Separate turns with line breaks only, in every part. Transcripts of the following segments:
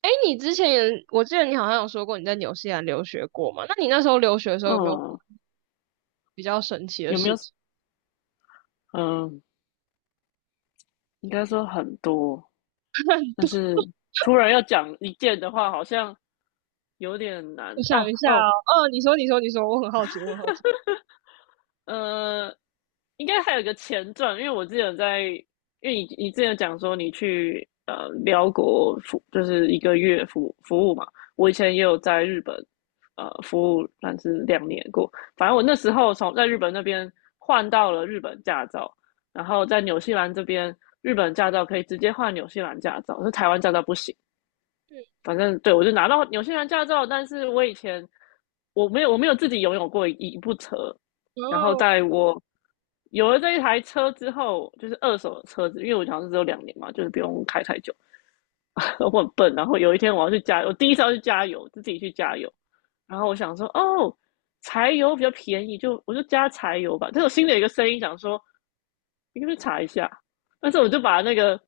哎，你之前也，我记得你好像有说过你在纽西兰留学过嘛？那你那时候留学的时候有没有
嗯，
比较神奇的
有没
事
有？
情？
嗯，应该说很多，但是突然要讲一件的话，好像有点难。
我想
哦
一下
哦，
哦，嗯，你说，你说，你说，我很好奇，我很好奇。
呃，应该还有一个前传，因为你之前讲说你去辽国服，就是一个月服务嘛。我以前也有在日本服务，但是两年过。反正我那时候从在日本那边换到了日本驾照，然后在纽西兰这边，日本驾照可以直接换纽西兰驾照，是台湾驾照不行。
嗯，
反正对我就拿到纽西兰驾照，但是我以前我没有自己拥有过一部车，然后
哦，
在我有了这一台车之后，就是二手的车子，因为我好像是只有两年嘛，就是不用开太久。我很笨，然后有一天我要去加油，我第一次要去加油，就自己去加油，然后我想说哦，柴油比较便宜，就我就加柴油吧。但我心里有一个声音想说，你可不可以查一下？但是我就把那个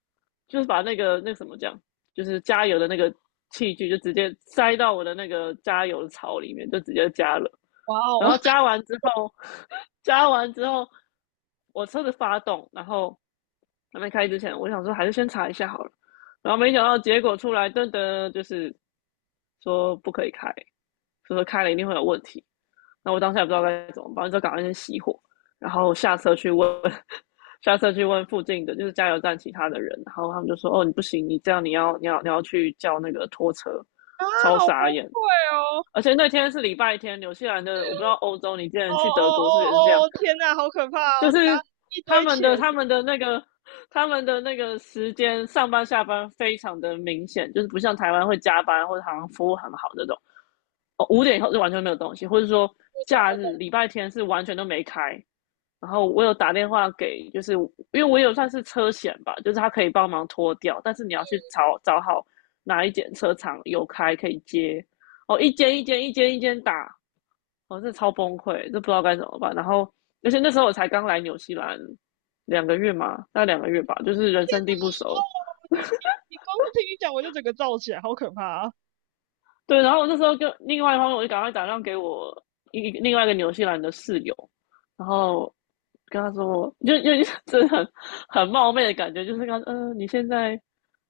就是把那个什么讲，就是加油的那个器具，就直接塞到我的那个加油槽里面，就直接加了。
哇
然
哦，
后 加完之后，加完之后，我车子发动，然后还没开之前，我想说还是先查一下好了。然后没想到结果出来，噔噔，就是说不可以开，所以说开了一定会有问题。那我当下也不知道该怎么办，就赶快先熄火，然后下车去问，下车去问附近的就是加油站其他的人，然后他们就说：“哦，你不行，你这样你要去叫那个拖车。”
啊，
超
好崩
傻眼。
溃哦！
而且那天是礼拜天，纽西兰的，我不知道欧洲，你之
哦
前去德
哦
国是不是也是这样？
哦哦，天呐，好可怕
就
哦！加
是
一
他
堆
们
钱，
的他们的那个他们的那个时间上班下班非常的明显，就是不像台湾会加班或者好像服务很好那种。哦，5点以后就完全没有东西，或者说
我懂，
假
我懂。
日礼拜天是完全都没开。然后我有打电话给，就是因为我有算是车险吧，就是他可以帮忙拖掉，但是你要去找找好哪一间车厂有开可以接。哦，一间一间一间一间打，我是超崩溃，就不知道该怎么办。然后，而且那时候我才刚来纽西兰两个月嘛，大概两个月吧，就是人
天
生
呐，
地不熟，
哦，你光是听你讲，我就整个燥起来，好可怕啊！
对，然后我那时候就另外一方面，我就赶快打电话给我另外一个纽西兰的室友，然后跟他说，就 真的很冒昧的感觉，就是跟他说，你现在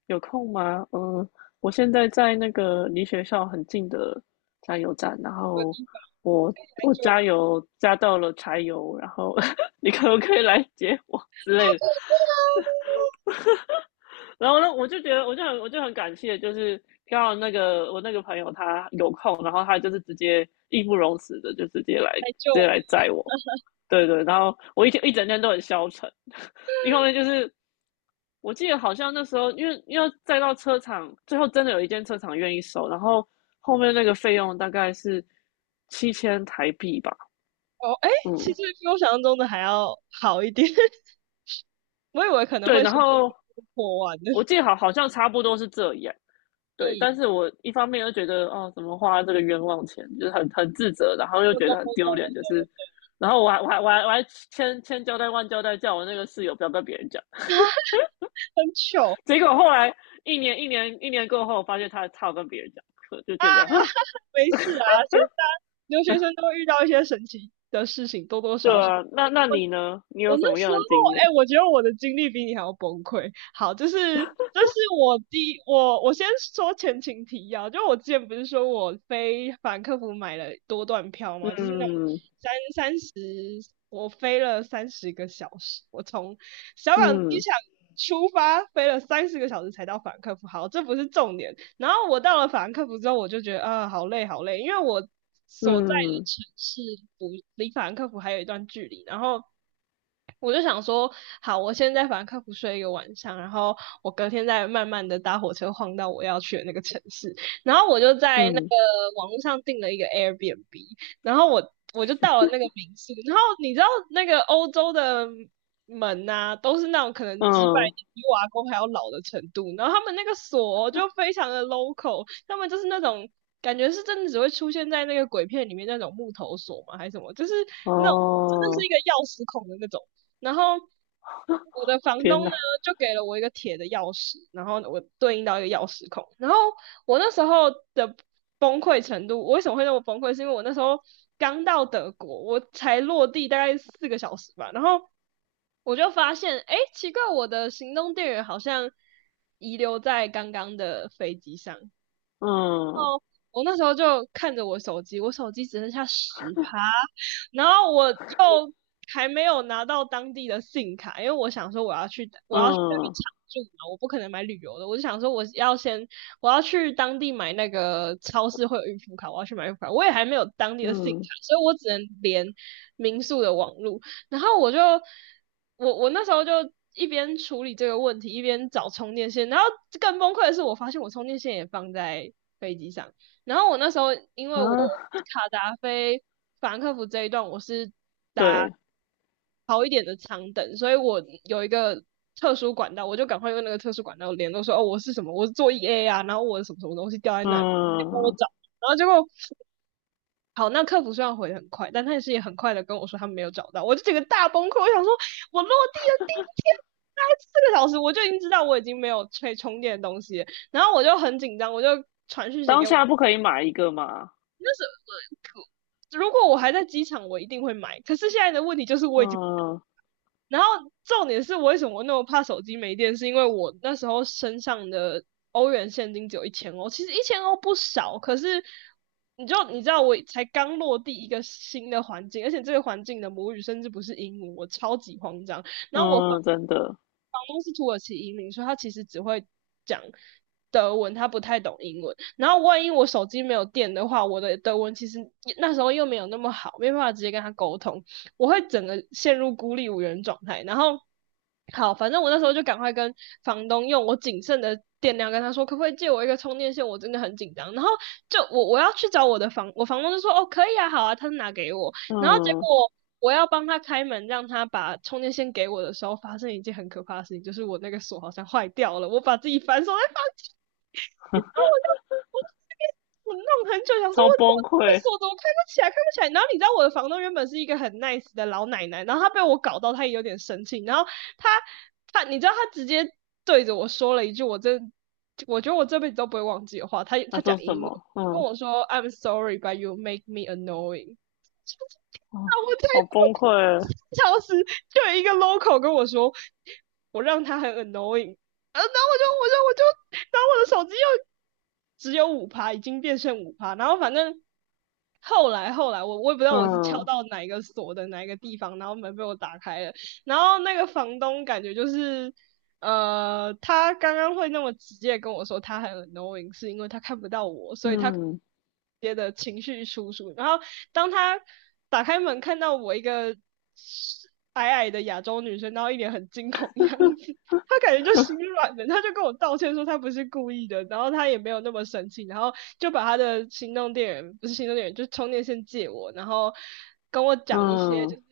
有空吗？我现在在那个离学校很近的加油站，然
某个
后
地方
我
可以来
我
救我，
加油加到了柴油，然后 你可不可以来接我之
好
类的？
可怕啊，
然后呢，我就觉得，我就很感谢，就是刚好那个我那个朋友他有空，然后他就是直接义不容辞的，就直接来，
来救
直接
你
来载我。对对，然后我一天一整天都很消沉，一方面就是我记得好像那时候，因为载到车厂，最后真的有一间车厂愿意收，然后后面那个费用大概是7000台币吧，
哦！哎，其
嗯，
实比我想象中的还要好一点。我以为可能
对，
会
然
随随
后
便便破万的。
我记得好像差不多是这样，对，但
嗯，
是我一方面又觉得，哦，怎么花这个冤枉钱，就是很自责，然后 又
我懂
觉得很
我懂，
丢脸，就是，然后我还千千交代万交代，叫我那个室友不要跟别人讲。
很糗，
结果后来一年一年一年过后，我发现他有跟别人讲就觉得，
没事啊，谁大留学生都会遇到一些神奇的事情，多多
对
少少。
啊，那你呢？你
我
有什
那
么
时
样的经验？
候，哎、我觉得我的经历比你还要崩溃。好，就是这是我第一我我先说前情提要，就我之前不是说我飞法兰克福买了多段票吗？就是那种
嗯
三十，我飞了三十个小时，我从小港机
嗯
场出发飞了三十个小时才到法兰克福。好，这不是重点。然后我到了法兰克福之后，我就觉得啊、好累，好累，因为我所在的
嗯
城市不离法兰克福还有一段距离，然后。我就想说，好，我先在法兰克福睡一个晚上，然后我隔天再慢慢的搭火车晃到我要去的那个城市。然后我就在那个
嗯
网络上订了一个 Airbnb，然后我就到了那个民宿，然后你知道那个欧洲的门呐、都是那种可能几百
嗯，
年比瓦工还要老的程度，然后他们那个锁就非常的 local，他们就是那种。感觉是真的只会出现在那个鬼片里面那种木头锁吗？还是什么？就是那种真的是
哦，
一个钥匙孔的那种。然后我的房东
天哪，
呢，就给了我一个铁的钥匙，然后我对应到一个钥匙孔。然后我那时候的崩溃程度，我为什么会那么崩溃？是因为我那时候刚到德国，我才落地大概四个小时吧，然后我就发现，哎，奇怪，我的行动电源好像遗留在刚刚的飞机上。
嗯
我那时候就看着我手机，我手机只剩下百分之十趴，然后我又还没有拿到当地的信卡，因为我想说我要去那边
嗯
常住嘛，我不可能买旅游的，我就想说我要去当地买那个超市会有预付卡，我要去买预付卡，我也还没有当地的信卡，
嗯
所以我只能连民宿的网路，然后我那时候就。一边处理这个问题，一边找充电线，然后更崩溃的是，我发现我充电线也放在飞机上，然后我那时候因为我
啊，
卡达菲法兰克福这一段我是搭
对，
好一点的长等，所以我有一个特殊管道，我就赶快用那个特殊管道联络说，哦，我是什么，我是做 EA 啊，然后我什么什么东西掉在那里，可以帮我
嗯。
找。然后结果好，那客服虽然回的很快，但他也很快的跟我说他没有找到，我就整个大崩溃，我想说，我落地的第一天。大概四个小时，我就已经知道我已经没有可以充电的东西了。然后我就很紧张，我就传讯息
当
给我。
下不可以买一个嘛？
如果我还在机场，我一定会买。可是现在的问题就是我已经，
嗯
然后重点是我为什么那么怕手机没电，是因为我那时候身上的欧元现金只有一千欧，其实一千欧不少，可是你知道我才刚落地一个新的环境，而且这个环境的母语甚至不是英文，我超级慌张。然后我房
嗯，真的，
房东是土耳其移民，所以他其实只会讲德文，他不太懂英文。然后万一我手机没有电的话，我的德文其实那时候又没有那么好，没办法直接跟他沟通，我会整个陷入孤立无援状态。然后好，反正我那时候就赶快跟房东用我仅剩的电量跟他说，可不可以借我一个充电线？我真的很紧张。然后就我我要去找我的房，我房东就说哦可以啊，好啊，他就拿给我。然后结
嗯，
果我要帮他开门，让他把充电线给我的时候，发生一件很可怕的事情，就是我那个锁好像坏掉了，我把自己反锁在房间。然后我就这边我弄很久，想说
超
我
崩
我这个
溃。
锁怎么开不起来，开不起来。然后你知道我的房东原本是一个很 nice 的老奶奶，然后她被我搞到，她也有点生气。然后她她你知道她直接对着我说了一句，我觉得我这辈子都不会忘记的话。她
他
她讲
说什
英文
么？
跟
嗯
我说：“I'm sorry, but you make me annoying。”
啊，
啊，我才
好
过
崩溃。
3小时，就有一个 local 跟我说我让他很 annoying。呃然后我就我就我就然后我的手机又只有五趴，已经变剩五趴，然后反正后来我也不知道我是敲
嗯
到哪一个锁的哪一个地方，然后门被我打开了，然后那个房东感觉就是他刚刚会那么直接跟我说他很 annoying，是因为他看不到我，所以他直
嗯
接的情绪输出，然后当他打开门看到我一个矮矮的亚洲女生，然后一脸很惊恐的样子，他感觉就心软了，他就跟我道歉说他不是故意的，然后他也没有那么生气，然后就把他的行动电源不是行动电源，就充电线借我，然后跟我讲一些就
嗯，
是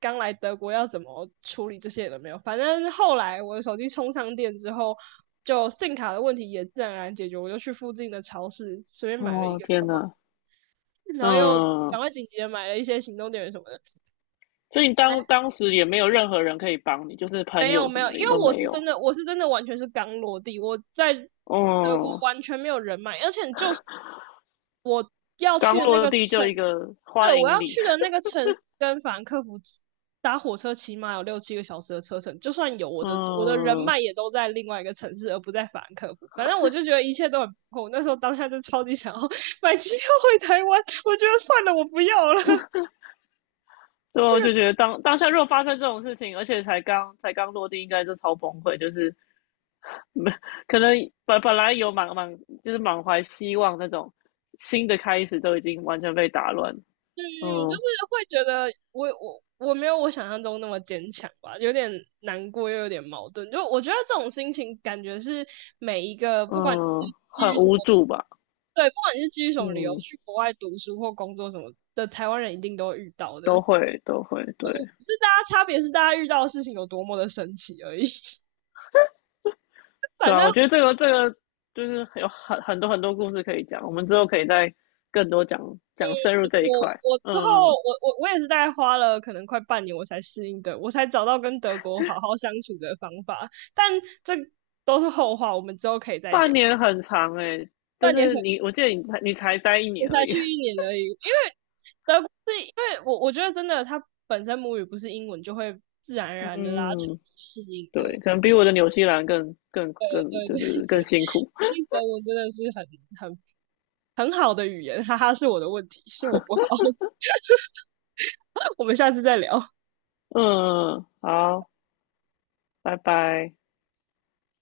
刚来德国要怎么处理这些都没有。反正后来我的手机充上电之后，就 SIM 卡的问题也自然而然解决，我就去附近的超市随便买了一
哦
个，
天哪，
然后又
嗯，
赶快紧急的买了一些行动电源什么的。
所以你当时也没有任何人可以帮你，就是朋
没有
友什
没有，
么
因
的也都
为我
没
是
有。
真的，我是真的完全是刚落地，我在德国
嗯，
完全没有人脉，而且你就是要
刚
去的那
落
个
地就
城，
一个
对，
欢
我要
迎礼。
去的那个城跟法兰克福打火车起码有六七个小时的车程，就算有我的人
嗯，
脉也都在另外一个城市，而不在法兰克福。反正我就觉得一切都很不够，我那时候当下就超级想要 买机票回台湾，我觉得算了，我不要了。
对啊我就觉得当下如果发生这种事情，而且才刚落地，应该就超崩溃，就是 没可能本来有满满就是满怀希望那种新的开始，都已经完全被打乱。
嗯，就
嗯
是会觉得我没有我想象中那么坚强吧，有点难过又有点矛盾。就我觉得这种心情感觉是每一个，不管你是
嗯，
基
很
于什么，
无助吧？
对，不管你是基于什么理由
嗯，
去国外读书或工作什么的，台湾人一定都会遇到
都
的。
会都会，对
只是大家差别是大家遇到的事情有多么的神奇而已。
对
反
啊，
正
我觉得这个就是有很多很多故事可以讲，我们之后可以再更多讲讲深入这一块。
我我之后
嗯，
我我我也是大概花了可能快半年我才适应的，我才找到跟德国好好相处的方法。但这都是后话，我们之后可以再
半
聊。
年很长诶、欸就
半年
是
很，
你，我记得你才待一
我
年而
才
已。
去一年而已，因为德国是因为我觉得真的，它本身母语不是英文，就会自然而然的拉长
嗯，
适应 的。
对，可能比我的纽西兰
对
更
对
就
对
是更
对，
辛苦。
毕竟德文真的是很很好的语言，哈哈，是我的问题，是我不好。我们下次再聊。
嗯，好，拜拜。